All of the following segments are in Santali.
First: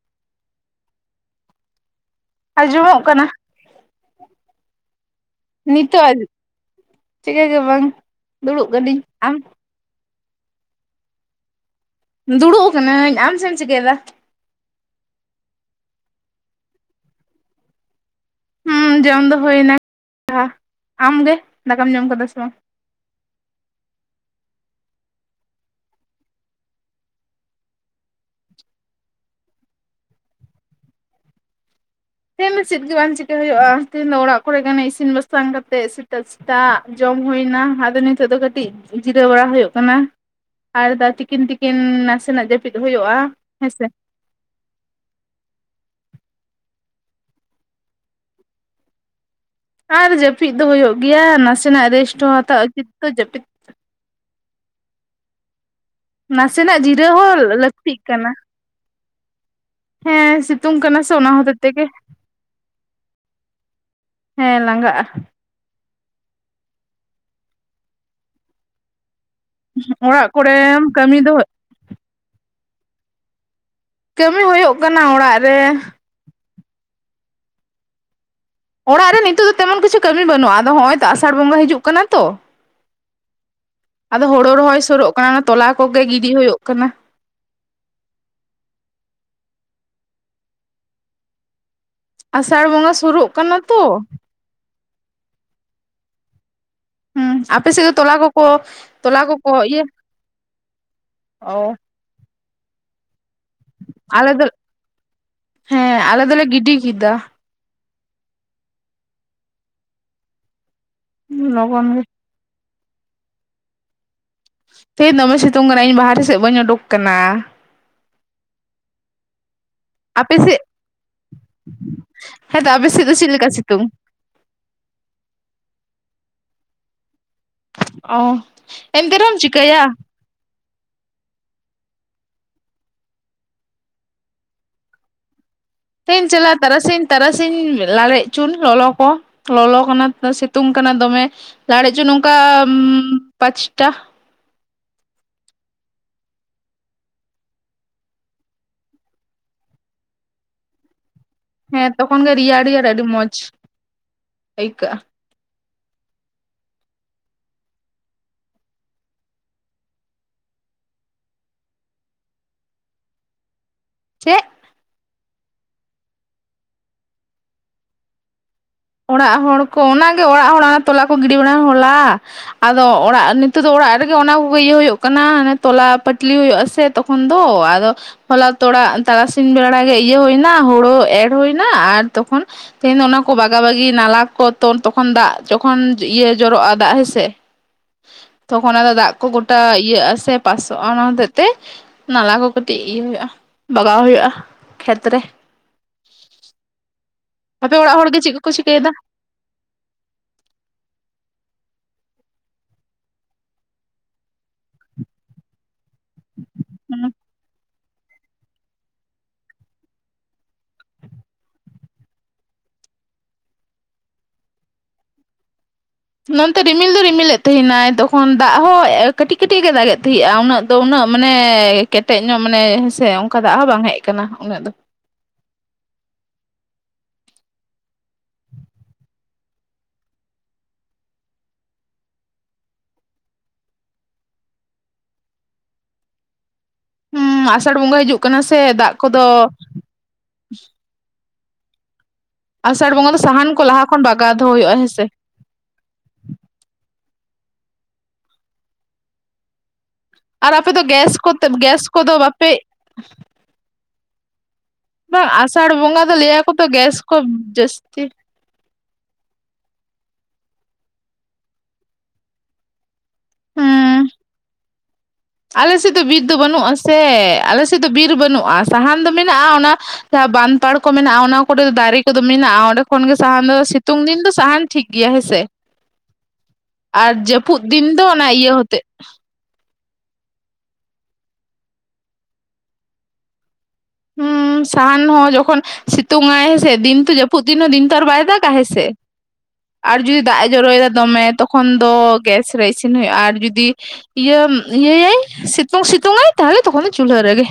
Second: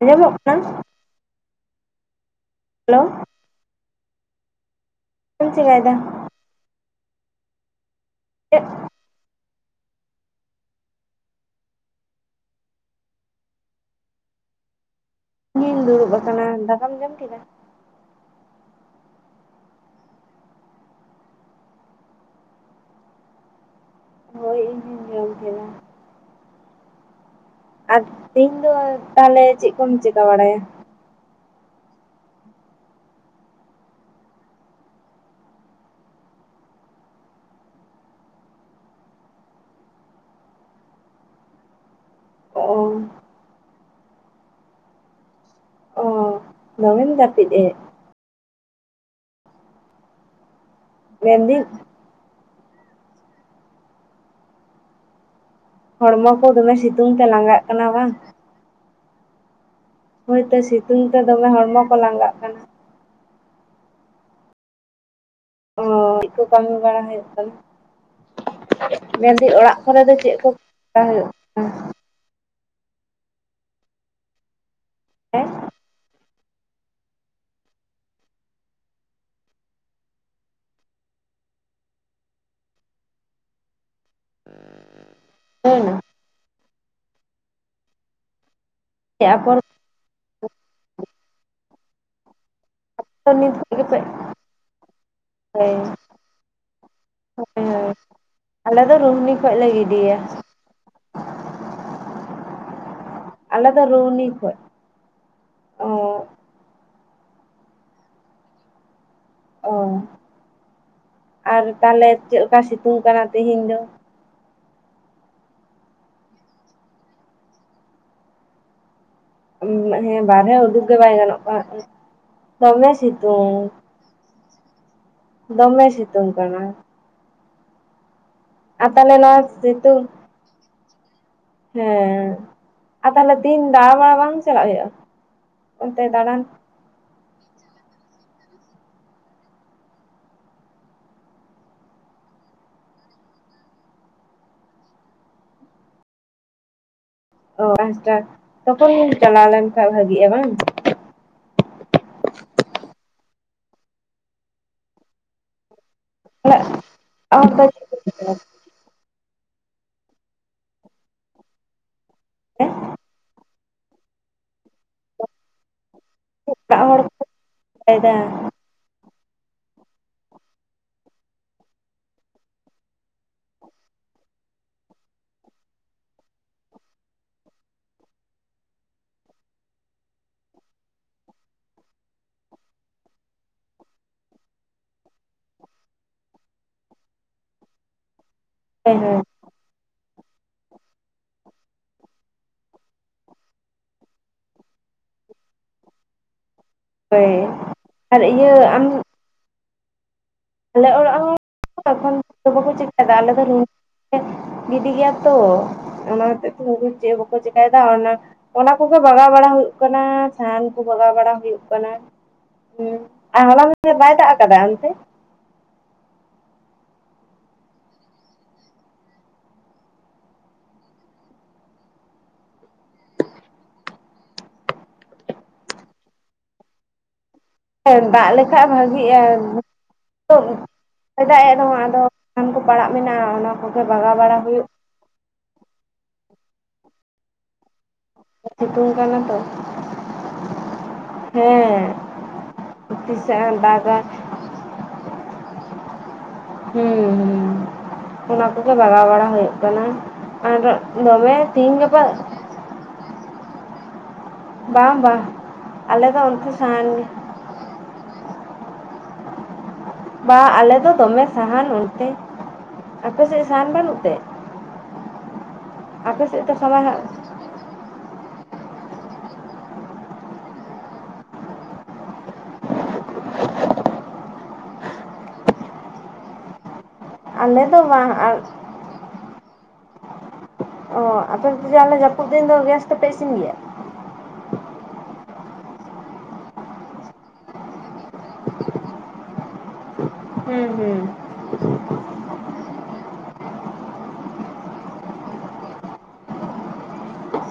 ᱟᱸᱡᱚᱢᱚᱜ ᱠᱟᱱᱟ? ᱦᱮᱞᱳ ᱟᱸᱡᱚᱢᱚᱜ ᱠᱟᱱᱟ᱾ ᱪᱮᱫ ᱮᱢ ᱪᱮᱠᱟᱭᱮᱫᱟ? ᱱᱤᱛᱚᱜ ᱪᱤᱠᱟᱹ ᱜᱮ ᱵᱟᱝ ᱪᱮᱫ ᱫᱩᱲᱩᱵ ᱠᱟᱹᱱᱤᱧ, ᱟᱢ? ᱫᱩᱲᱩᱵ ᱠᱟᱱᱟᱹᱧ ᱟᱢ ᱪᱮᱢ ᱪᱤᱠᱟᱹᱭᱫᱟ? ᱤᱧᱤᱧ ᱫᱩᱲᱩᱵ ᱟᱠᱟᱱᱟ ᱫᱟᱠᱟᱢ ᱡᱚᱢ ᱠᱮᱫᱟ᱾ ᱦᱩᱸ ᱡᱚᱢ ᱫᱚ ᱦᱩᱭᱱᱟ [unintelligible] ᱟᱢ ᱜᱮ ᱫᱟᱠᱟᱢ ᱡᱚᱢ ᱠᱟᱫᱟ ᱥᱮ ᱵᱟᱝ? ᱦᱳᱭ ᱤᱧᱦᱚᱸᱧ ᱡᱚᱢ ᱠᱮᱫᱟ᱾ ᱟᱨ ᱛᱮᱦᱮᱧ ᱫᱚ ᱛᱟᱦᱚᱞᱮ ᱪᱮᱫ ᱠᱚᱢ ᱪᱮᱠᱟ ᱵᱟᱲᱟᱭᱟ? ᱛᱮᱦᱮᱧ ᱫᱚ ᱪᱮᱫ ᱜᱮ ᱵᱟᱝ ᱪᱤᱠᱟ ᱦᱩᱭᱩᱜᱼᱟ᱾ ᱛᱮᱦᱮᱧ ᱫᱚ ᱚᱲᱟᱜ ᱠᱚᱨᱮ ᱜᱟᱱᱮ ᱤᱥᱤᱱ ᱵᱟᱥᱟᱝ ᱠᱟᱛᱮ ᱥᱤᱴᱟ ᱛᱟᱜ ᱡᱚᱢ ᱦᱩᱭᱱᱟ ᱟᱫᱚ ᱱᱤᱛᱚᱜ ᱫᱚ ᱠᱟᱹᱴᱤᱡ ᱡᱤᱨᱟᱹᱣ ᱵᱟᱲᱟ ᱦᱩᱭᱩᱜ ᱠᱟᱱᱟ᱾ ᱟᱨ ᱫᱟ ᱛᱤᱠᱤᱱ ᱛᱤᱠᱤᱱ ᱱᱟᱥᱮᱱᱟᱜ ᱚ ᱡᱟᱹᱯᱤᱫ ᱦᱩᱭᱩᱜᱼᱟ ᱦᱮᱸᱥᱮ᱾ ᱚ ᱫᱚᱢᱮᱢ ᱡᱟᱹᱯᱤᱫ ᱮ᱾ ᱟᱨ ᱡᱟᱹᱯᱤᱫ ᱫᱚ ᱦᱩᱭᱩᱜ ᱜᱮᱭᱟ᱾ ᱢᱮᱱᱫᱟᱹᱧ ᱱᱟᱥᱮᱱᱟᱜ ᱨᱮᱥᱴ ᱦᱚᱸ ᱦᱟᱛᱟᱣ ᱩᱪᱤᱛᱚ ᱡᱟᱹᱯᱤᱛ᱾ ᱦᱚᱲᱢᱚ ᱠᱚ ᱫᱚᱢᱮ ᱱᱟᱥᱮᱱᱟᱜ ᱡᱤᱨᱟᱹᱣ ᱥᱤᱛᱩᱝ ᱛᱮ ᱦᱚᱸ ᱞᱟᱸᱜᱟᱜ ᱞᱟᱹᱠᱛᱤᱜ ᱵᱟᱝ ᱠᱟᱱᱟ᱾ ᱦᱮᱸ ᱦᱳᱭᱛᱚ ᱥᱤᱛᱩᱝ ᱠᱟᱱᱟ ᱥᱮ ᱛᱮ ᱚᱱᱟ ᱫᱚᱢᱮ ᱦᱚᱛᱮᱜ ᱦᱚᱲᱢᱚ ᱛᱮᱜᱮ᱾ ᱠᱚ ᱞᱟᱸᱜᱟᱜ ᱠᱟᱱᱟ ᱦᱮᱸ ᱞᱟᱸᱜᱟᱜᱼᱟ᱾ ᱚ ᱪᱮᱫ ᱠᱚ ᱠᱟᱹᱢᱤ ᱵᱟᱲᱟ ᱦᱩᱭᱩᱜ ᱠᱟᱱᱟ᱾ ᱢᱮᱱᱫᱟᱹᱧ ᱚᱲᱟᱜ ᱠᱚᱨᱮ ᱫᱚ ᱪᱮᱫ ᱠᱚ [unintelligible] ᱠᱚᱨᱮᱢ ᱦᱩᱭᱩᱜ ᱠᱟᱹᱢᱤ ᱠᱟᱱᱟ? ᱫᱚ ᱠᱟᱹᱢᱤ ᱦᱩᱭᱩᱜ‌ ᱠᱟᱱᱟ ᱚᱲᱟᱜ ᱦᱮᱸ ᱨᱮ᱾ ᱚᱲᱟᱜ ᱨᱮ ᱱᱤᱛᱚᱜ ᱫᱚ ᱛᱮᱢᱚᱱ ᱠᱤᱪᱷᱩ ᱠᱟᱹᱢᱤ ᱵᱟᱹᱱᱩᱜᱼᱟ᱾ ᱟᱫᱚ ᱱᱚᱭ ᱛᱚ ᱟᱥᱟᱲ ᱵᱚᱸᱜᱟ ᱦᱤᱡᱩᱜ ᱠᱟᱱᱟ ᱛᱚ᱾ ᱟᱫᱚ ᱦᱳᱲᱳ ᱨᱚᱦᱚᱭ ᱥᱟᱨᱚᱜ ᱠᱟᱱᱟ᱾ ᱛᱚᱞᱟ ᱦᱩᱭᱱᱟ ᱠᱚᱜᱮ ᱜᱤᱰᱤ ᱦᱩᱭᱩᱜ ᱠᱟᱱᱟ᱾ ᱪᱮᱫ ᱟᱯᱚᱨ ᱟᱥᱟᱲ ᱵᱚᱸᱜᱟ [unintelligible] ᱛᱚ [unintelligible] ᱯᱟᱹᱭ ᱦᱩᱸ ᱟᱯᱮ ᱥᱮᱫ ᱫᱚ ᱛᱚᱞᱟ ᱠᱚᱠᱚ ᱟᱞᱮ ᱫᱚ ᱛᱚᱞᱟ ᱨᱩᱦᱱᱤ ᱠᱚᱠᱚ ᱠᱷᱚᱡ ᱞᱮ ᱤᱭᱟᱹ ᱜᱤᱰᱤᱭᱟ ᱚ ᱟᱞᱮᱫᱚ ᱨᱩᱦᱱᱤ ᱟᱞᱮ ᱫᱚ ᱠᱷᱚᱡ᱾ ᱚ ᱦᱮᱸ ᱟᱞᱮ ᱫᱚᱞᱮ ᱜᱤᱰᱤ ᱠᱮᱫᱟ᱾ ᱚ ᱟᱨ ᱞᱚᱜᱚᱱ ᱜᱮ ᱛᱟᱦᱚᱞᱮ ᱪᱮᱠᱟᱜ ᱞᱮᱠᱟ ᱥᱤᱛᱩᱝ ᱠᱟᱱᱟ ᱛᱮᱦᱮᱧ ᱫᱚ? ᱛᱮᱦᱮᱧ ᱫᱚᱢᱮ ᱥᱤᱛᱩᱝ ᱠᱟᱱᱟ᱾ ᱤᱧ ᱵᱟᱦᱨᱮ ᱥᱮᱫ ᱵᱟᱹᱧ ᱚᱰᱩᱠ ᱟᱠᱟᱱᱟ᱾ ᱦᱮᱸ ᱟᱯᱮ ᱵᱟᱨᱦᱮ ᱥᱮᱫ ᱩᱰᱩᱠ ᱜᱮ ᱵᱟᱭ ᱜᱟᱱᱚᱜ ᱠᱟᱱᱟ ᱦᱮᱸᱛᱚ ᱟᱯᱮ ᱫᱚᱢᱮ ᱥᱮᱫ ᱫᱚ ᱪᱮᱫ ᱞᱮᱠᱟ ᱥᱤᱛᱩᱝ᱾ ᱫᱚᱢᱮ ᱥᱤᱛᱩᱝ ᱠᱟᱱᱟ᱾ ᱚ ᱟᱨ ᱛᱟᱦᱚᱞᱮ ᱮᱱᱛᱮ ᱱᱚᱣᱟ ᱨᱮᱦᱚᱸᱢ ᱪᱤᱠᱟᱹᱭᱟ᱾ ᱥᱤᱛᱩᱝ ᱦᱮᱸ ᱟᱨ ᱛᱟᱦᱚᱞᱮ ᱛᱤᱦᱤᱱ ᱫᱟᱬᱟ ᱵᱟᱲᱟ ᱵᱟᱝ ᱪᱟᱞᱟᱜ ᱦᱩᱭᱩᱜᱼᱟ᱾ ᱚᱱᱛᱮ ᱛᱮ ᱫᱟᱬᱟᱱ ᱪᱟᱞᱟᱛ ᱛᱟᱨᱟᱥᱤᱧ ᱛᱟᱨᱟᱥᱤᱧ ᱞᱟᱲᱮᱡᱪᱚᱱ ᱞᱚᱞᱚ ᱠᱚ ᱞᱚᱞᱚ ᱠᱟᱱᱟ ᱥᱤᱛᱩᱝ ᱠᱟᱱᱟ ᱫᱚᱢᱮ᱾ ᱞᱟᱲᱮᱪᱚ ᱱᱚᱝᱠᱟ ᱩᱸ ᱯᱟᱸᱪᱴᱟ᱾ ᱚ ᱯᱟᱸᱪᱴᱟ ᱛᱚᱠᱷᱚᱱᱤᱧ ᱪᱟᱞᱟᱣ ᱞᱮᱱᱠᱷᱟᱱ ᱵᱷᱟᱹᱜᱤᱜᱼᱟ ᱵᱟᱝ ᱦᱮᱸ ᱛᱚᱠᱷᱚᱱ ᱜᱮ ᱨᱮᱭᱟᱲ ᱨᱮᱭᱟᱲ ᱟᱹᱰᱤ ᱢᱚᱸᱡᱽ ᱟᱹᱭᱠᱟᱹᱜᱼᱟ᱾ [unintelligible] [unintelligible] ᱦᱮᱸ ᱪᱮᱫ [unintelligible] ᱦᱚᱲ ᱠᱚ [unintelligible] ᱚᱲᱟᱜ ᱦᱚᱲ ᱠᱚ ᱚᱱᱟ ᱜᱮ ᱚᱲᱟᱜ ᱦᱚᱲ ᱚᱱᱟ ᱛᱚᱞᱟ ᱠᱚ ᱜᱤᱰᱤ ᱵᱟᱲᱟ ᱦᱚᱞᱟ᱾ ᱟᱫᱚ ᱚᱲᱟᱜ ᱱᱤᱛᱚᱜ ᱫᱚ ᱚᱲᱟᱜ ᱨᱮᱜᱮ ᱚᱱᱟ ᱠᱚᱜᱮ ᱤᱭᱟᱹ ᱦᱩᱭᱩᱜ ᱠᱟᱱᱟ᱾ ᱛᱚᱞᱟ ᱯᱟᱹᱴᱞᱤ ᱦᱩᱭᱩᱜ ᱟᱥᱮ ᱛᱚᱠ ᱠᱷᱚᱱ ᱫᱚ ᱟᱫᱚ ᱦᱚᱞᱟ ᱛᱚᱲᱟ ᱛᱟᱨᱟᱥᱤᱧ ᱵᱮᱲᱟ ᱜᱮ ᱤᱭᱟᱹ ᱦᱩᱭᱱᱟ ᱦᱳᱲᱳ ᱮᱨ ᱦᱩᱭᱱᱟ ᱟᱨ ᱛᱚᱠᱷᱚᱱ ᱛᱮᱦᱧ ᱫᱚ ᱚᱱᱟ ᱠᱚ ᱵᱟᱠ ᱵᱟᱜᱟ ᱵᱟᱜᱤ ᱱᱟᱞᱟ ᱠᱚ ᱛᱚᱨ ᱛᱚᱠᱷᱚᱱ ᱫᱟᱜ ᱡᱚᱠᱷᱚᱱ ᱤᱭᱟᱹ ᱡᱚᱨᱚᱜᱼᱟ ᱫᱟᱜ ᱦᱮᱸᱥᱮ ᱛᱚᱠᱷᱚᱱ ᱟᱫᱚ ᱦᱳᱭ ᱦᱳᱭ ᱫᱟᱜ ᱠᱚ ᱜᱚᱴᱟ ᱤᱭᱟᱹᱜᱼᱟᱥᱮ ᱯᱟᱥᱚᱜᱼᱟ ᱚᱱᱟ ᱦᱚᱛᱮᱡ ᱛᱮ ᱱᱟᱞᱟ ᱠᱚ ᱠᱟᱹᱴᱤᱡ ᱤᱭᱟᱹ ᱦᱩᱭᱩᱜᱼᱟ ᱵᱟᱜᱟᱣ ᱦᱩᱭᱩᱜᱼᱟ ᱠᱷᱮᱛᱨᱮ᱾ ᱦᱳᱭ ᱟᱯᱮ ᱚᱲᱟᱜ ᱦᱚᱲ ᱜᱮ ᱟᱨ ᱪᱮᱫ ᱠᱚᱠᱚ ᱤᱭᱟᱹ ᱟᱢ ᱪᱤᱠᱟᱹᱭᱮᱫᱟ ᱟᱞᱮ ᱚᱲᱟᱜ ᱦᱚᱸ [inaudible] [unintelligible] ᱟᱞᱮ ᱫᱚ ᱨᱩ ᱜᱤᱰᱤ ᱜᱮᱭᱟ ᱛᱚ ᱚᱱᱟ ᱦᱚᱛᱮᱫ ᱛᱮ ᱩᱱᱠᱩ ᱪᱮᱫ ᱦᱚᱸ ᱵᱟᱠᱚ ᱪᱮᱠᱟᱭ ᱵᱟ ᱚᱱᱟ ᱠᱚᱜᱮ ᱵᱟᱜᱟᱣ ᱵᱟᱲᱟ ᱦᱩᱭᱩᱜ ᱠᱟᱱᱟ ᱥᱟᱦᱟᱱ ᱠᱚ ᱵᱟᱜᱟᱣ ᱵᱟᱲᱟ ᱦᱩᱭᱩᱜ ᱠᱟᱱᱟ᱾ ᱦᱮᱸ ᱟᱨ ᱦᱚᱞᱟ [unintelligible] ᱵᱟᱭ ᱫᱟᱜ ᱠᱟᱫᱟ ᱚᱱᱛᱮ? ᱱᱚᱱᱛᱮ ᱨᱤᱢᱤᱞ ᱫᱚ ᱨᱤᱢᱤᱞᱮᱫ ᱛᱟᱦᱮᱱᱟᱭ ᱛᱚᱠᱷᱚᱱ ᱫᱟᱜ ᱦᱚᱸ ᱠᱟᱹᱴᱤᱡ ᱠᱟᱹᱴᱤᱡ ᱫᱟᱜ ᱮ ᱛᱟᱦᱮᱸᱜᱼᱟ ᱩᱱᱟᱹᱜ ᱫᱚ ᱩᱱᱟᱹᱜ ᱢᱟᱱᱮ ᱠᱮᱴᱮᱡ ᱧᱚᱜ ᱢᱟᱱᱮ ᱦᱮᱸ ᱥᱮ ᱚᱱᱠᱟ ᱫᱟᱜ ᱦᱚᱸ ᱵᱟᱝ ᱦᱮᱡ ᱟᱠᱟᱱᱟ ᱩᱱᱟᱹᱜ ᱫᱚ᱾ ᱫᱟᱜ ᱞᱮᱠᱷᱟᱡ ᱵᱷᱟᱜᱤᱜᱼᱟ᱾ [unintelligible] ᱥᱟᱦᱟᱱ ᱠᱚ ᱯᱟᱲᱟᱜ ᱢᱮᱱᱟᱜᱼᱟ ᱚᱱᱟ ᱠᱚᱜᱮ ᱵᱟᱜᱟᱣ ᱵᱟᱲᱟ ᱦᱩᱭᱩᱜ ᱦᱩᱸ ᱟᱥᱟᱲ ᱵᱚᱸᱜᱟ ᱦᱤᱡᱩᱜ ᱠᱟᱱᱟ ᱥᱮ ᱫᱟᱜ ᱥᱤᱛᱩᱝ ᱠᱟᱱᱟ ᱠᱚᱫᱚ ᱛᱚ ᱦᱮᱸ ᱟᱥᱟᱲ ᱵᱚᱸᱜᱟ ᱫᱚ ᱥᱟᱦᱟᱱ ᱛᱤᱥᱮᱜ ᱠᱚ ᱞᱟᱦᱟ ᱫᱟᱜᱟ ᱠᱷᱚᱱ ᱵᱟᱜᱟᱣ ᱫᱚᱦᱚ ᱦᱩᱭᱩᱜᱼᱟ ᱦᱮᱸ ᱥᱮ᱾ ᱦᱩᱸ ᱦᱩᱸ ᱚᱱᱟ ᱠᱚᱜᱮ ᱵᱟᱜᱟᱣ ᱵᱟᱲᱟ ᱦᱩᱭᱩᱜ ᱠᱟᱱᱟ᱾ ᱟᱨ ᱟᱯᱮ ᱫᱚ ᱜᱮᱥ ᱫᱚᱢᱮ ᱠᱚᱛᱮ ᱛᱤᱦᱤᱧ ᱜᱮᱥ ᱜᱟᱯᱟ ᱠᱚᱫᱚ ᱵᱟᱯᱮ ᱵᱟᱝ ᱟᱥᱟᱲ ᱵᱚᱸᱜᱟ ᱟᱞᱮ ᱫᱚ ᱞᱟᱹᱭᱟᱠᱚ ᱚᱱᱛᱮ ᱛᱚ ᱜᱮᱥ ᱥᱟᱦᱟᱱ ᱠᱚ ᱡᱟᱹᱥᱛᱤ ᱵᱟ ᱟᱞᱮ ᱫᱚ ᱫᱚᱢᱮ ᱥᱟᱦᱟᱱ ᱚᱱᱛᱮ ᱟᱯᱮᱥᱮᱫ ᱥᱟᱦᱟᱱ ᱵᱟᱹᱱᱩᱜ ᱛᱮ? ᱟᱞᱮᱥᱮᱫ ᱫᱚ ᱵᱤᱨ ᱟᱯᱮ ᱫᱚ ᱥᱮᱫ ᱵᱟᱹᱱᱩᱜᱼᱟ ᱥᱮ ᱥᱟᱢᱟᱭ ᱟᱞᱮᱥ ᱫᱚ ᱵᱤᱨ ᱵᱟᱹᱱᱩᱜᱼᱟ ᱥᱟᱦᱟᱱ ᱫᱚ ᱢᱮᱱᱟᱜᱼᱟ ᱚᱱᱟ ᱡᱟᱦᱟᱸ ᱵᱟᱸᱫᱷ ᱯᱟᱲ ᱠᱚ ᱢᱮᱱᱟᱜᱼᱟ ᱚᱱᱟ ᱠᱚᱨᱮ ᱫᱟᱨᱮ ᱠᱚᱫᱚ ᱢᱮᱱᱟᱜᱼᱟ ᱚᱸᱰᱮ ᱠᱷᱚᱱ ᱜᱮ ᱥᱟᱦᱟᱱ ᱫᱚ ᱥᱤᱛᱩᱝ ᱫᱤᱱ ᱫᱚ ᱥᱟᱦᱟᱱ ᱴᱷᱤᱠ ᱜᱮᱭᱟ ᱦᱮᱸ ᱥᱮ ᱟᱞᱮ ᱫᱚ ᱵᱟᱝ ᱟᱨ ᱦᱩᱛᱮᱜ ᱚ ᱟᱯᱮ ᱫᱚ ᱫᱤᱫᱤ ᱟᱞᱮ ᱟᱹᱯᱩᱫ ᱫᱤᱱ ᱫᱚ ᱜᱮᱥ ᱫᱮᱯᱮ ᱤᱥᱤᱱ ᱜᱮᱭᱟ ᱦᱩ ᱥᱟᱦᱟᱱ ᱦᱚᱸ ᱡᱚᱠᱷᱚᱱ ᱥᱤᱛᱩᱝ ᱟᱭ ᱦᱮᱥᱮ ᱫᱤᱱ ᱫᱚ ᱡᱟᱹᱯᱩᱫ ᱫᱤᱱ ᱦᱚᱸ ᱫᱤᱱ ᱛᱚ ᱟᱨ ᱵᱟᱭ ᱫᱟᱜᱟ ᱦᱮᱸᱥᱮ [inaudible] ᱟᱨ ᱡᱩᱫᱤ ᱫᱟᱜ ᱮ ᱦᱩᱸ ᱡᱚᱨᱚᱭᱮᱫᱟ ᱦᱩᱸ ᱫᱚᱢᱮ ᱛᱚᱠᱷᱚᱱ ᱫᱚ ᱜᱮᱥ ᱨᱮ ᱤᱥᱤᱱ ᱦᱩᱭᱩᱜᱼᱟ ᱟᱨ ᱡᱩᱫᱤ ᱤᱭᱟᱢ ᱤᱭᱟᱹᱭᱟᱭ ᱥᱤᱛᱩᱝ ᱥᱤᱛᱩᱝ ᱟᱭ ᱛᱟᱦᱚᱞᱮ ᱛᱚᱠᱷᱚᱱ ᱫᱚ ᱪᱩᱞᱦᱟᱹ ᱨᱮᱜᱮ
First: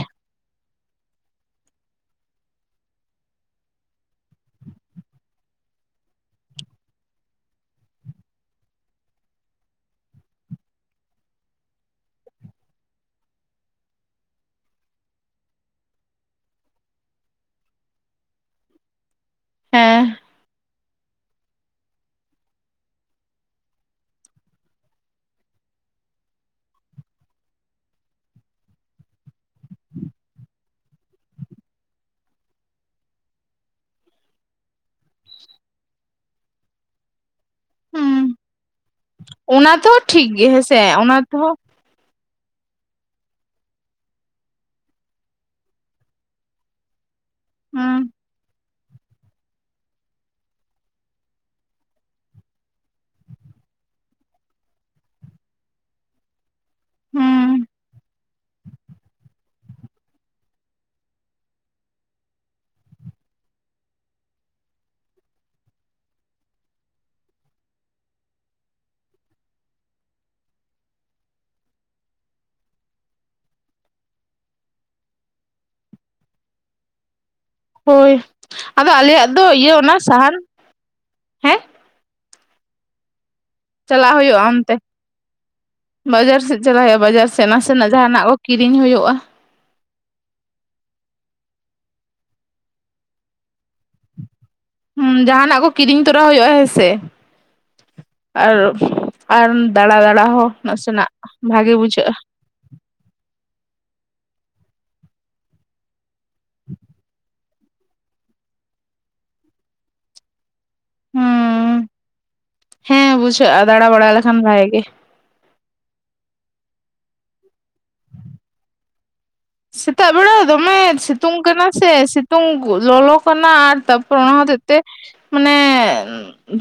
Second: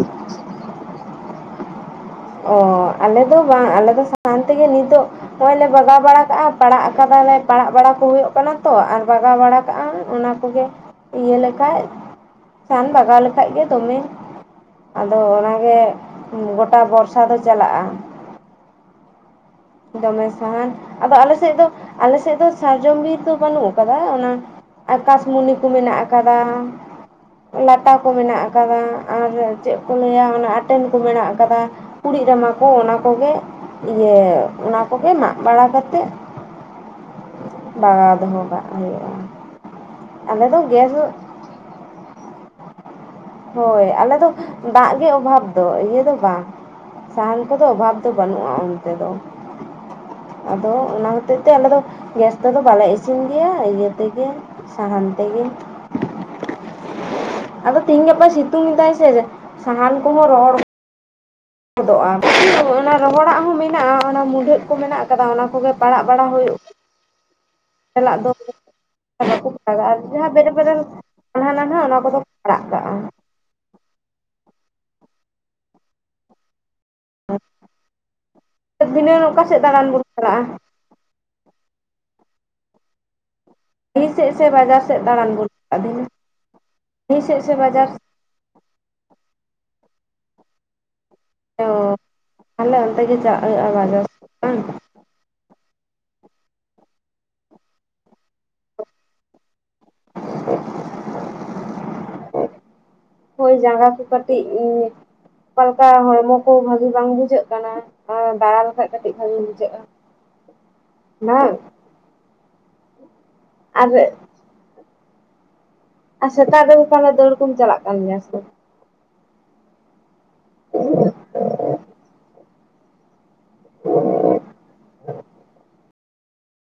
ᱚ ᱟᱞᱮ ᱫᱚ ᱵᱟᱝ ᱟᱞᱮ ᱫᱚ ᱥᱟᱦᱟᱱ ᱛᱮᱜᱮ ᱱᱤᱛᱚᱜ ᱱᱚᱜ ᱚᱭ ᱞᱮ ᱵᱟᱜᱟᱣ ᱵᱟᱲᱟ ᱠᱟᱜᱼᱟ ᱯᱟᱲᱟᱜ ᱠᱟᱫᱟᱞᱮ ᱯᱟᱲᱟᱜ ᱵᱟᱲᱟ ᱠᱚ ᱦᱩᱭᱩᱜ ᱠᱟᱱᱟ ᱛᱚ ᱟᱨ ᱵᱟᱜᱟᱣ ᱵᱟᱲᱟ ᱠᱟᱜᱼᱟ ᱚᱱᱟ ᱠᱚᱜᱮ ᱤᱭᱟᱹ ᱞᱮᱠᱷᱟᱡ ᱥᱟᱦᱟᱱ ᱵᱟᱜᱟᱣ ᱞᱮᱠᱷᱟᱡ ᱜᱮ ᱫᱚᱢᱮ ᱟᱫᱚ ᱚᱱᱟᱜᱮ ᱜᱚᱴᱟ ᱵᱚᱨᱥ ᱥᱟ ᱫᱚ ᱪᱟᱞᱟᱜᱼᱟ ᱦᱮᱸ ᱫᱚᱢᱮ ᱥᱟᱦᱟᱱ ᱟᱫᱚ ᱟᱞᱮᱥᱮᱫ ᱫᱚ ᱟᱞᱮᱥᱮᱫ ᱫᱚ ᱥᱟᱨᱡᱚᱢ ᱵᱤᱨ ᱫᱚ ᱵᱟᱹᱱᱩᱜ ᱟᱠᱟᱫᱟ ᱚᱱᱟ ᱟᱠᱟᱥᱢᱩᱱᱤ ᱠᱚ ᱢᱮᱱᱟᱜ ᱟᱠᱟᱫᱟ ᱞᱟᱴᱟ ᱠᱚ ᱢᱮᱱᱟᱜ ᱟᱠᱟᱫᱟ ᱟᱨ ᱪᱮᱫ ᱠᱚ ᱞᱟᱹᱭᱟ ᱚᱱᱟ ᱟᱴᱮᱱ ᱠᱚ ᱢᱮᱱᱟᱜ ᱟᱠᱟᱫᱟ ᱠᱩᱲᱤᱜ ᱨᱟᱢᱟ ᱠᱚ ᱚᱱᱟ ᱠᱚᱜᱮ ᱤᱭᱟᱹ ᱚᱱᱟ ᱠᱚᱜᱮ ᱢᱟᱜ ᱵᱟᱲᱟ ᱠᱟᱛᱮᱜ ᱵᱟᱜᱟᱣ ᱦᱩᱸ ᱫᱚᱦᱚ ᱠᱟᱜ ᱦᱩᱭᱩᱜᱼᱟ ᱟᱞᱮ ᱫᱚ ᱜᱮᱥ ᱫᱚ ᱴᱩ ᱦᱳᱠ ᱦᱳᱭ ᱟᱞᱮ ᱫᱚ ᱫᱟᱜ ᱜᱮ ᱚᱵᱷᱟᱵᱽ ᱫᱚ ᱤᱭᱟᱹ ᱫᱚ ᱵᱟᱝ ᱥᱟᱦᱟᱱ ᱠᱚᱫᱚ ᱚᱵᱷᱟᱵᱽ ᱦᱩᱸ ᱫᱚ ᱵᱟᱹᱱᱩᱜᱼᱟ ᱚᱱᱛᱮ ᱫᱚ ᱟᱫᱚ ᱚᱱᱟ ᱦᱚᱛᱮᱡ ᱛᱮ ᱟᱞᱮ ᱫᱚ ᱜᱮᱥ ᱛᱮᱫᱚ ᱵᱟᱞᱮ ᱤᱥᱤᱱ ᱜᱮᱭᱟ ᱤᱭᱟᱹ ᱛᱮᱜᱮ ᱥᱟᱦᱟᱱ ᱛᱮᱜᱮ ᱦᱩᱸ ᱟᱫᱚ ᱛᱤᱦᱤᱧ ᱜᱟᱯᱟ ᱥᱤᱛᱩᱝ ᱮᱫᱟᱭ ᱥᱮ ᱥᱟᱦᱟᱱ ᱠᱚᱦᱚᱸ ᱨᱚᱦᱚᱲ ᱦᱚᱫᱚᱜᱼᱟ ᱚᱱᱟ ᱨᱚᱦᱚᱲᱟᱜ ᱦᱚᱸ ᱢᱮᱱᱟᱜᱼᱟ ᱚᱱᱟ ᱢᱩᱰᱷᱟᱹᱫ ᱠᱚ ᱢᱮᱱᱟᱜ ᱟᱠᱟᱫᱟ ᱚᱱᱟ ᱠᱚᱜᱮ ᱯᱟᱲᱟᱜ ᱵᱟᱲᱟ ᱦᱩᱭᱩᱜ ᱪᱟᱞᱟᱜ ᱫᱚ ᱟᱨ ᱵᱟᱠᱩ ᱯᱟᱲᱟᱜ ᱟᱜ ᱞᱮᱭᱟ ᱵᱮᱨᱮᱞ ᱵᱮᱨᱮᱞ ᱱᱟᱱᱦᱟ ᱱᱟᱱᱦᱟ ᱚᱱᱟ ᱠᱚᱫᱚ ᱠᱚ ᱯᱟᱲᱟᱜ ᱠᱟᱜᱼᱟ ᱦᱳᱭ ᱟᱫᱚ ᱫᱷᱤᱱᱟᱹᱱ ᱟᱞᱮᱭᱟᱜ ᱚᱠᱟ ᱫᱚ ᱥᱮᱫ ᱤᱭᱟᱹ ᱫᱟᱬᱟᱱ ᱚᱱᱟ ᱵᱚᱱ ᱥᱟᱦᱟᱱ ᱪᱟᱞᱟᱜᱼᱟ? ᱦᱮᱸ ᱰᱟᱹᱦᱤ ᱪᱟᱞᱟᱜ ᱥᱮᱫ ᱦᱩᱭᱩᱜᱼᱟ ᱥᱮ ᱚᱱᱛᱮ ᱵᱟᱡᱟᱨ ᱥᱮᱫ ᱫᱟᱬᱟᱱ ᱵᱚᱱ ᱪᱟᱞᱟᱜᱼᱟ ᱫᱷᱤᱱᱟᱹᱱ ᱵᱟᱡᱟᱨ ᱥᱮᱫ ᱪᱟᱞᱟᱣ ᱦᱩᱭᱩᱜᱼᱟ ᱰᱟᱹᱦᱤ ᱵᱟᱡᱟᱨ ᱥᱮᱫ ᱥᱮ ᱵᱟᱡᱟᱨ ᱱᱟᱥᱮᱱᱟᱜ ᱥᱮᱫ? ᱡᱟᱦᱟᱱᱟᱜ ᱠᱚ ᱠᱤᱨᱤᱧ ᱦᱳᱭᱳᱜᱼᱟ ᱛᱚ ᱛᱟᱦᱚᱞᱮ ᱚᱱᱛᱮ ᱜᱮ ᱪᱟᱜ ᱦᱩᱭᱩᱜ ᱟ ᱵᱟᱡᱟᱨ ᱥᱮᱜ ᱵᱟᱝ? ᱦᱩᱸ ᱡᱟᱦᱟᱱᱟᱜ ᱠᱚ ᱠᱤᱨᱤᱧ ᱛᱚᱨᱟ ᱦᱩᱭᱩᱜᱼᱟ ᱦᱮᱸᱥᱮ ᱟᱨ ᱟᱨ ᱫᱟᱬᱟ ᱫᱟᱬᱟ ᱦᱚᱸ ᱱᱟᱥᱮᱱᱟᱜ ᱵᱷᱟᱜᱮ ᱵᱩᱡᱷᱟᱹᱜᱼᱟ ᱦᱳᱭ ᱡᱟᱸᱜᱟ ᱠᱚ ᱠᱟᱹᱴᱤᱡ ᱩᱸ ᱚᱠᱟᱞᱮᱠᱟ ᱦᱚᱲᱢᱚ ᱠᱚ ᱵᱷᱟᱹᱜᱤ ᱵᱟᱝ ᱵᱩᱡᱷᱟᱹᱜ ᱠᱟᱱᱟ ᱦᱚᱸ ᱫᱟᱬᱟ ᱞᱮᱠᱷᱟᱡ ᱠᱟᱹᱴᱤᱡ ᱵᱷᱟᱜᱤ ᱵᱩᱡᱷᱟᱹᱜᱼᱟ ᱦᱮᱱᱟ ᱵᱟᱝ ᱦᱩᱸ ᱦᱮᱸ ᱵᱩᱡᱷᱟᱹᱜᱼᱟ ᱟᱨ ᱫᱟᱬᱟ ᱵᱟᱲᱟᱭ ᱞᱮᱠᱷᱟᱱ ᱵᱷᱟᱜᱮ ᱜᱮ ᱟᱨ ᱥᱮᱛᱟᱜ ᱨᱮᱫᱚ ᱛᱟᱦᱚᱞᱮ ᱫᱟᱹᱲ ᱠᱚᱢ ᱪᱟᱞᱟᱜ ᱠᱟᱱ ᱜᱮᱭᱟ ᱥᱮ ᱵᱟᱝ? ᱥᱮᱛᱟᱜ ᱵᱮᱲᱟ ᱫᱚᱢᱮ ᱥᱤᱛᱩᱝ ᱠᱟᱱᱟ ᱥᱮ ᱥᱤᱛᱩᱝ ᱞᱚᱞᱚ ᱛᱚᱱᱟ ᱟᱨ ᱛᱟᱯᱚᱨ ᱚᱱᱟ ᱦᱚᱛᱮᱫ ᱛᱮ ᱢᱟᱱᱮ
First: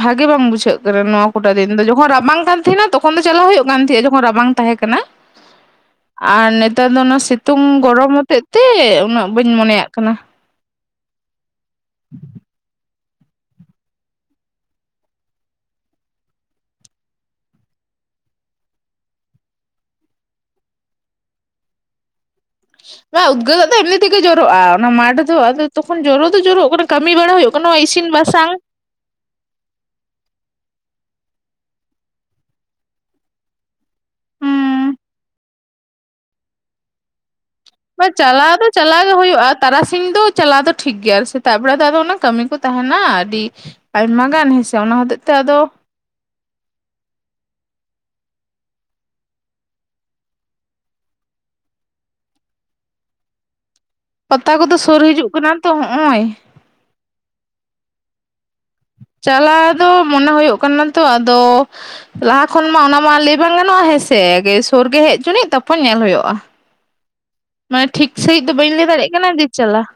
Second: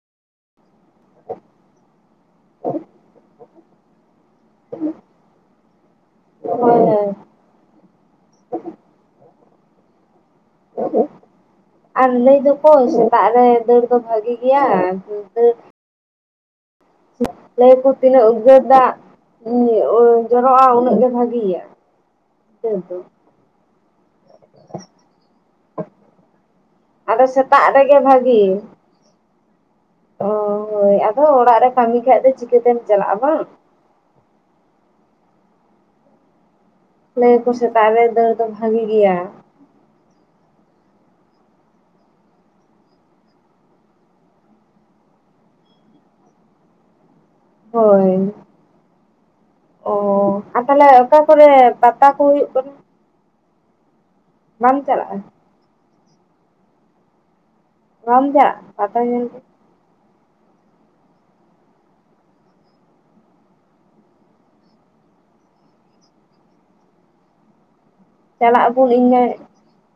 ᱵᱷᱟᱜᱮ ᱵᱟᱝ ᱵᱩᱡᱷᱟᱹᱜ ᱠᱟᱱᱟ ᱱᱚᱣᱟ ᱠᱚᱴᱟ ᱫᱤᱱ ᱫᱚ ᱡᱚᱠᱷᱚᱱ ᱨᱟᱵᱟᱝ ᱠᱟᱱ ᱛᱟᱦᱮᱱᱟ ᱛᱚᱠᱷᱚᱱ ᱫᱚ ᱪᱟᱞᱟᱜ ᱦᱩᱭᱩᱜ ᱠᱟᱱ ᱛᱟᱦᱮᱸᱫᱼᱟ ᱡᱚᱠᱷᱚᱱ ᱨᱟᱵᱟᱝ ᱛᱟᱦᱮᱸ ᱠᱟᱱᱟ ᱟᱨ ᱦᱳᱭ ᱱᱮᱛᱟᱨ ᱫᱚ ᱦᱳᱭ ᱚᱱᱟ ᱥᱤᱛᱩᱝ ᱜᱚᱨᱚᱢ ᱦᱚᱛᱮᱫ ᱛᱮ ᱩᱱᱟᱹᱜ ᱵᱟᱹᱧ ᱢᱚᱱᱮᱭᱟᱜ ᱠᱟᱱᱟ ᱟᱨ ᱞᱟᱹᱭ ᱫᱚᱠᱚ ᱥᱮᱛᱟᱜ ᱨᱮ ᱫᱟᱹᱲ ᱫᱚ ᱵᱷᱟᱜᱮ ᱜᱮᱭᱟ ᱫᱟᱹᱲ ᱞᱟᱹᱭᱟᱠᱩ ᱛᱤᱱᱟᱹᱜ ᱩᱫᱜᱟᱹᱨ ᱫᱟᱜ [unintelligible] ᱡᱚᱨᱚᱜᱼᱟ ᱩᱱᱟᱹᱜ ᱜᱮ ᱵᱷᱟᱜᱮᱭᱟ ᱵᱟ ᱩᱫᱜᱟᱹᱨ ᱫᱟᱜ ᱫᱚ ᱮᱢᱱᱤᱛ ᱛᱮᱜᱮ ᱡᱚᱨᱚᱜᱼᱟ ᱚᱱᱟ ᱢᱟᱴ ᱫᱚ ᱟᱫᱚ ᱛᱚᱠᱷᱚᱱ ᱡᱚᱨᱚ ᱫᱚ ᱡᱚᱨᱚᱜ ᱠᱟᱱᱟ ᱠᱟᱹᱢᱤ ᱟᱫᱚ ᱵᱟᱲᱟ ᱦᱩᱭᱩᱜ ᱠᱟᱱᱟ ᱥᱮᱛᱟᱜ ᱨᱮᱜᱮ ᱤᱥᱤᱱ ᱵᱟᱥᱟᱝ ᱚᱸ ᱦᱳᱭ ᱟᱫᱚ ᱚᱲᱟᱜ ᱨᱮ ᱠᱟᱹᱢᱤ ᱠᱷᱟᱡ ᱫᱚ ᱪᱤᱠᱟᱹ ᱛᱮᱢ ᱪᱟᱞᱟᱜᱼᱟ ᱵᱟᱝ ᱦᱩᱸ ᱞᱟᱹᱭ ᱟᱠᱚ ᱥᱮ ᱪᱟᱞᱟᱣ ᱫᱚ ᱪᱟᱞᱟᱣ ᱜᱮ ᱦᱩᱭᱩᱜᱼᱟ ᱛᱟᱨᱟᱥᱤᱧ ᱫᱚ ᱪᱟᱞᱟᱣ ᱫᱚ ᱴᱷᱤᱠ ᱜᱮᱭᱟ ᱥᱮᱛᱟᱜ ᱵᱮᱲᱟ ᱫᱚ ᱚᱱᱟ ᱠᱟᱹᱢᱤ ᱠᱚ ᱛᱟᱦᱮᱱᱟ ᱟᱹᱰᱤ ᱟᱭᱢᱟ ᱜᱟᱱ ᱦᱮᱸᱥᱮ ᱚᱱᱟ ᱦᱚᱛᱮᱡ ᱛᱮ ᱟᱫᱚ ᱦᱳᱭ ᱚᱸ ᱛᱟᱦᱚᱞᱮ ᱚᱠᱟ ᱠᱚᱨᱮ ᱯᱟᱛᱟ ᱠᱚ ᱦᱩᱭᱩᱜ ᱠᱟᱱᱟ ᱯᱟᱛᱟ ᱵᱟᱢ ᱠᱚᱫᱚ ᱥᱩᱨ ᱪᱟᱞᱟᱜᱼᱟ ᱦᱤᱡᱩᱜ ᱠᱟᱱᱟ ᱛᱚ ᱦᱚᱜᱼᱚᱭ ᱵᱟᱢ ᱪᱟᱼᱟ ᱪᱟᱞᱟᱣ ᱫᱚ ᱢᱚᱱᱮ ᱦᱩᱭᱩᱜ ᱠᱟᱱᱟ ᱛᱚ ᱟᱫᱚ ᱞᱟᱦᱟ ᱠᱷᱚᱱ ᱢᱟ ᱚᱱᱟᱢᱟ ᱞᱟᱹᱭ ᱵᱟᱝ ᱜᱟᱱᱚᱜᱼᱟ ᱦᱮᱸᱥᱮ ᱥᱩᱨ ᱜᱮ ᱦᱮᱡ ᱡᱚᱱᱤᱡ ᱛᱟᱯᱚᱨ ᱧᱮᱞ ᱦᱩᱭᱩᱜᱼᱟ [inaudible] ᱢᱟᱱᱮ ᱴᱷᱤᱠ ᱥᱟᱺᱦᱤᱡ ᱫᱚ ᱪᱟᱞᱟᱜ ᱵᱟᱹᱧ ᱞᱟᱹᱭ ᱟᱵᱚᱱ ᱫᱟᱲᱮᱭᱟᱜ ᱤᱧ ᱢᱟ ᱠᱟᱱᱟ ᱡᱮ ᱪᱟᱞᱟᱜ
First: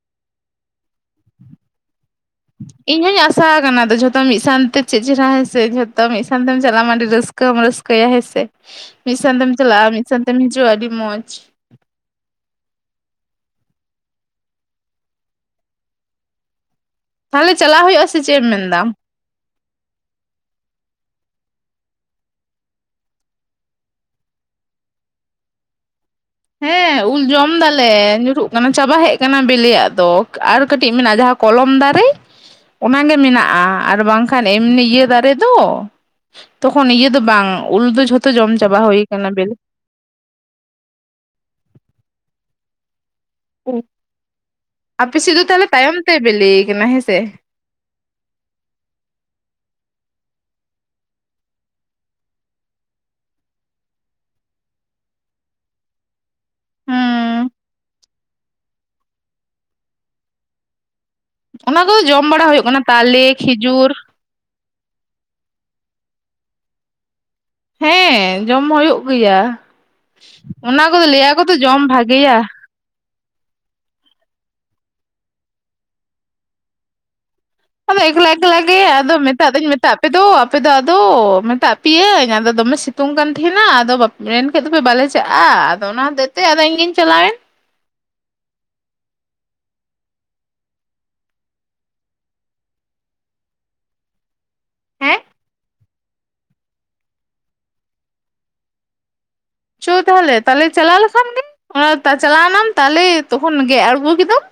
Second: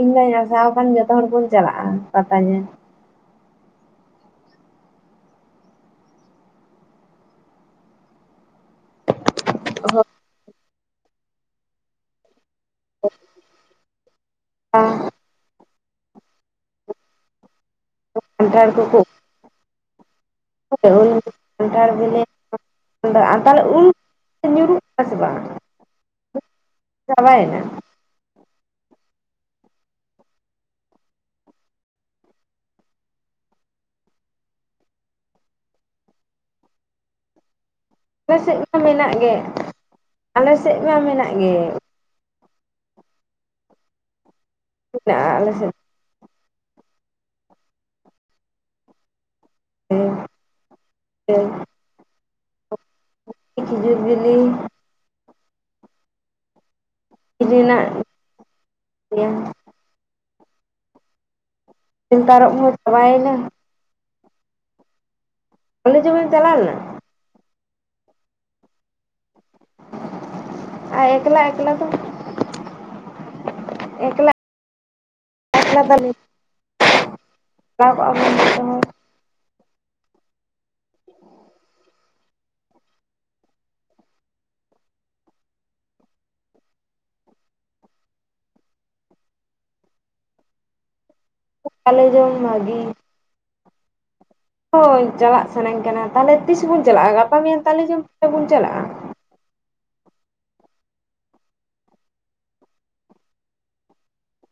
ᱤᱧ ᱫᱚᱧ ᱟᱥᱟᱣ ᱟᱠᱟᱱ ᱡᱚᱛᱚ ᱦᱚᱲ ᱵᱚᱱ ᱪᱟᱞᱟᱜᱼᱟ ᱯᱟᱛᱟ ᱧᱮᱞ ᱤᱧ ᱦᱚᱸᱧ ᱟᱥᱟ ᱟᱠᱟᱱᱟ ᱡᱷᱚᱛᱚ ᱢᱤᱫ ᱥᱟᱶᱛᱮ ᱪᱮᱫ ᱪᱮᱦᱨᱟ ᱦᱮᱸᱥᱮ ᱡᱷᱚᱛᱚ ᱢᱤᱫ ᱥᱟᱶᱛᱮᱢ ᱪᱟᱞᱟᱜ ᱢᱟ ᱟᱹᱰᱤ ᱨᱟᱹᱥᱠᱟᱹ ᱠᱟ. ᱢ ᱨᱟᱹᱥᱠᱟᱹᱭᱟ ᱦᱮᱸ ᱥᱮ [inaudible] ᱢᱤᱫ ᱥᱟᱱ ᱛᱮᱢ ᱪᱟᱞᱟᱜᱼᱟ ᱢᱤᱫ ᱦᱚᱞᱟ ᱥᱟᱱ ᱛᱮᱢ ᱦᱤᱡᱩᱜᱼᱟ ᱟᱹᱰᱤ ᱢᱚᱡᱽ ᱦᱮᱸ ᱛᱟᱦᱚᱞᱮ ᱪᱟᱞᱟᱜ ᱦᱩᱭᱩᱜᱼᱟ ᱥᱮ ᱪᱮᱫ ᱮᱢ ᱠᱟᱱᱴᱷᱟᱲ ᱢᱮᱱᱫᱟᱢ ᱠᱚᱠᱚ [unintelligible] ᱧᱩᱨᱩᱜ ᱠᱟᱱᱟ ᱥᱮ ᱵᱟᱝ ᱦᱮᱸ ᱩᱞ ᱡᱚᱢ ᱪᱟᱵᱟᱭᱮᱱᱟ ᱫᱟᱞᱮ ᱧᱩᱨᱩᱜ ᱚᱱᱟ ᱪᱟᱵᱟ ᱦᱮᱡ ᱠᱟᱱᱟ ᱵᱤᱞᱤᱭᱟᱜ ᱫᱚ ᱟᱨ ᱠᱟᱹᱴᱤᱡ ᱢᱮᱱᱟᱜᱼᱟ ᱡᱟᱦᱟᱸ ᱠᱚᱞᱚᱢ ᱫᱟᱨᱮ ᱚᱱᱟ ᱜᱮ ᱢᱮᱱᱟᱜᱼᱟ ᱟᱨ ᱵᱟᱝ ᱠᱷᱟᱱ ᱮᱢᱱᱤ ᱤᱭᱟᱹ ᱫᱟᱨᱮ ᱫᱚ ᱛᱚᱠᱷᱚᱱ ᱤᱭᱟᱹ ᱫᱚ ᱵᱟᱝ ᱩᱞ ᱫᱚ ᱡᱷᱚᱛᱚ ᱟᱞᱮ ᱡᱚᱢ ᱥᱮᱫ ᱪᱟᱵᱟ ᱢᱟ ᱦᱩᱭ ᱢᱮᱱᱟᱜ ᱠᱟᱱᱟ ᱜᱮ ᱵᱮᱞᱮ ᱟᱞᱮ ᱥᱮᱫ ᱢᱟ ᱢᱮᱱᱟᱜ ᱜᱮ ᱢᱮᱱᱟᱜᱼᱟ ᱟᱯᱮ ᱥᱮᱫ ᱫᱚ ᱟᱞᱮ ᱛᱟᱦᱚᱞᱮ ᱛᱟᱭᱚᱢ ᱛᱮ ᱵᱤᱞᱮ ᱠᱟᱱᱟ ᱦᱮᱸ ᱥᱮ ᱦᱮᱸ ᱦᱮᱸ ᱠᱷᱤᱡᱩᱨ ᱵᱤᱞᱤ ᱦᱮᱸ [unintelligible] ᱚᱱᱟ ᱫᱚ ᱡᱚᱢ ᱵᱟᱲᱟ ᱛᱟᱨᱚᱵ ᱦᱩᱭᱩᱜ ᱦᱚᱸ ᱠᱟᱱᱟ ᱛᱟᱞᱮ ᱪᱟᱵᱟᱭᱮᱱᱟ ᱠᱷᱤᱡᱩᱨ ᱛᱟᱞᱮ ᱡᱮᱢᱮᱢ ᱪᱟᱞᱟᱣ ᱞᱮᱱᱟ ᱦᱮᱸ ᱡᱚᱢ ᱦᱩᱭᱩᱜ ᱜᱮᱭᱟ ᱚᱱᱟ ᱟᱨ ᱠᱚᱫᱚ ᱞᱟᱹᱭᱟ ᱮᱠᱞᱟ ᱠᱚ ᱛᱚ ᱮᱠᱞᱟ ᱡᱚᱢ ᱫᱚ ᱵᱷᱟᱜᱮᱭᱟ ᱮᱠᱞᱟ [unintelligible] ᱟᱫᱚ ᱮᱠᱞᱟ ᱮᱠᱞᱟ ᱜᱮ ᱟᱫᱚ ᱢᱮᱛᱟᱜ ᱫᱚᱧ ᱢᱮᱛᱟᱜ ᱟᱯᱮ ᱫᱚ ᱟᱯᱮ ᱟᱫᱚ ᱢᱮᱛᱟᱜ ᱯᱮᱭᱟᱹᱧ ᱟᱫᱚ ᱫᱚᱢᱮ ᱥᱤᱛ ᱥᱤᱛᱩᱝ ᱠᱟᱱ ᱛᱟᱦᱮᱱᱟ ᱟᱫᱚ ᱢᱮᱱᱠᱮᱡ ᱫᱚᱯᱮ ᱵᱟᱞᱮ ᱪᱟᱞᱼᱟ ᱟᱫᱚ ᱚᱱᱟ ᱦᱚᱛᱮᱡ ᱛᱮ ᱟᱫᱚ ᱤᱧᱜᱤᱧ ᱪᱟᱞᱟᱣᱮᱱ [unintelligible] ᱦᱚᱭ ᱦᱮᱸ ᱪᱟᱞᱟᱜ ᱥᱟᱱᱟᱧ ᱠᱟᱱᱟ ᱛᱟᱦᱚᱞᱮ ᱛᱤᱥ ᱵᱚᱱ ᱪᱟᱞᱟᱜᱼᱟ ᱜᱟᱯᱟ ᱢᱮᱭᱟᱝ ᱛᱟᱞᱮ ᱡᱚᱢ ᱵᱚᱱ ᱪᱟᱞᱟᱜᱼᱟ ᱪᱚ ᱛᱟᱦᱚᱞᱮ ᱛᱟᱦᱚᱞᱮ ᱪᱟᱞᱟᱣ ᱞᱮᱠᱷᱟᱱ ᱜᱮ ᱚᱱᱟ ᱪᱟᱞᱟᱣᱱᱟᱢ ᱛᱟᱞᱮ ᱛᱚᱠᱷᱚᱱ ᱜᱮᱫ ᱟᱬᱜᱚ ᱠᱮᱫᱟᱢ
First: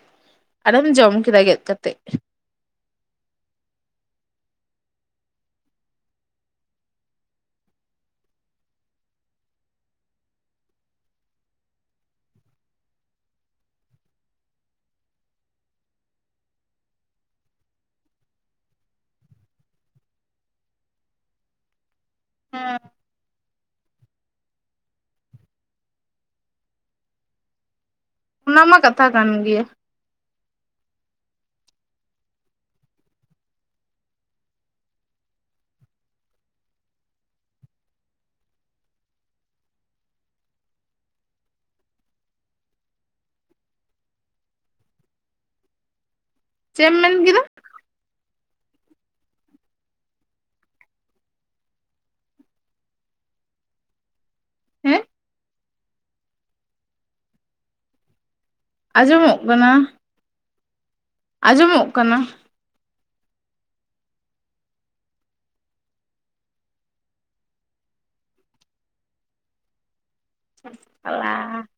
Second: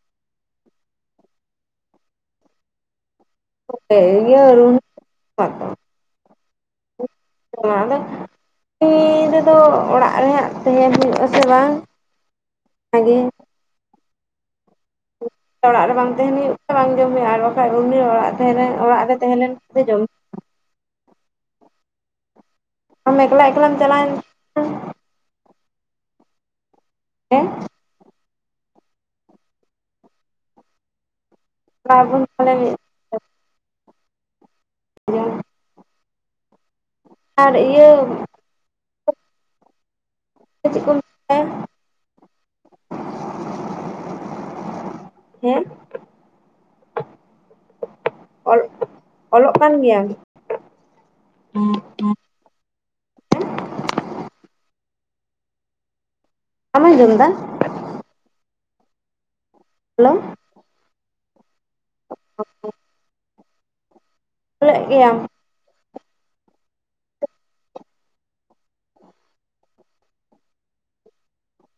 ᱟᱨᱮᱢ ᱡᱚᱢ ᱠᱮᱫᱟ ᱜᱮᱫ ᱠᱟᱛᱮᱫ [unintelligible] ᱛᱤ ᱨᱮᱫᱚ ᱚᱲᱟᱜ ᱨᱮ ᱦᱟᱸᱜ ᱛᱟᱦᱮᱱ ᱦᱩᱭᱩᱜ ᱟᱥᱮ ᱵᱟᱝ ᱚᱱᱟᱜᱮ ᱚᱲᱟᱜ ᱨᱮ ᱵᱟᱝ ᱛᱟᱦᱮᱱ ᱦᱩᱭᱩᱜ ᱛᱮ ᱵᱟᱝ ᱡᱚᱢ ᱦᱩᱭᱩᱜᱼᱟ ᱟᱨ ᱵᱟᱠᱷᱟᱡ ᱨᱩᱢᱤ ᱚᱲᱟᱜ ᱛᱟᱦᱮᱸᱱ ᱚᱲᱟᱜ ᱨᱮ ᱛᱟᱦᱮᱸ ᱞᱮᱱ ᱠᱷᱟᱱ ᱫᱚ ᱡᱚᱢᱼᱟ ᱦᱮᱸ ᱟᱢ ᱮᱠᱞᱟ ᱮᱠᱞᱟ ᱪᱟᱞᱟᱣᱮᱱ ᱦᱮ ᱚᱱᱟ ᱢᱟ ᱠᱟᱛᱷᱟ ᱠᱟᱱ ᱜᱮᱭᱟ [unintelligible] ᱟᱨ ᱤᱭᱟᱹ ᱪᱮᱫ ᱠᱚ ᱢᱮᱱ [unintelligible] ᱦᱮᱸ ᱪᱮᱫ ᱮᱢ ᱢᱮᱱ ᱠᱮᱫᱟ? ᱚᱞ ᱚᱞᱚᱜ ᱠᱟᱱ ᱜᱮᱭᱟᱢ ᱦᱮᱸ ᱵᱟᱢ ᱡᱚᱢ ᱮᱫᱟ? ᱟᱸᱡᱚᱢᱚᱜ ᱠᱟᱱᱟ ᱦᱮᱞᱳ ᱟᱸᱡᱚᱢᱚᱜ ᱠᱟᱱᱟ [inaudible] ᱚᱞᱮᱫ ᱜᱮᱭᱟᱢ? [unintelligible]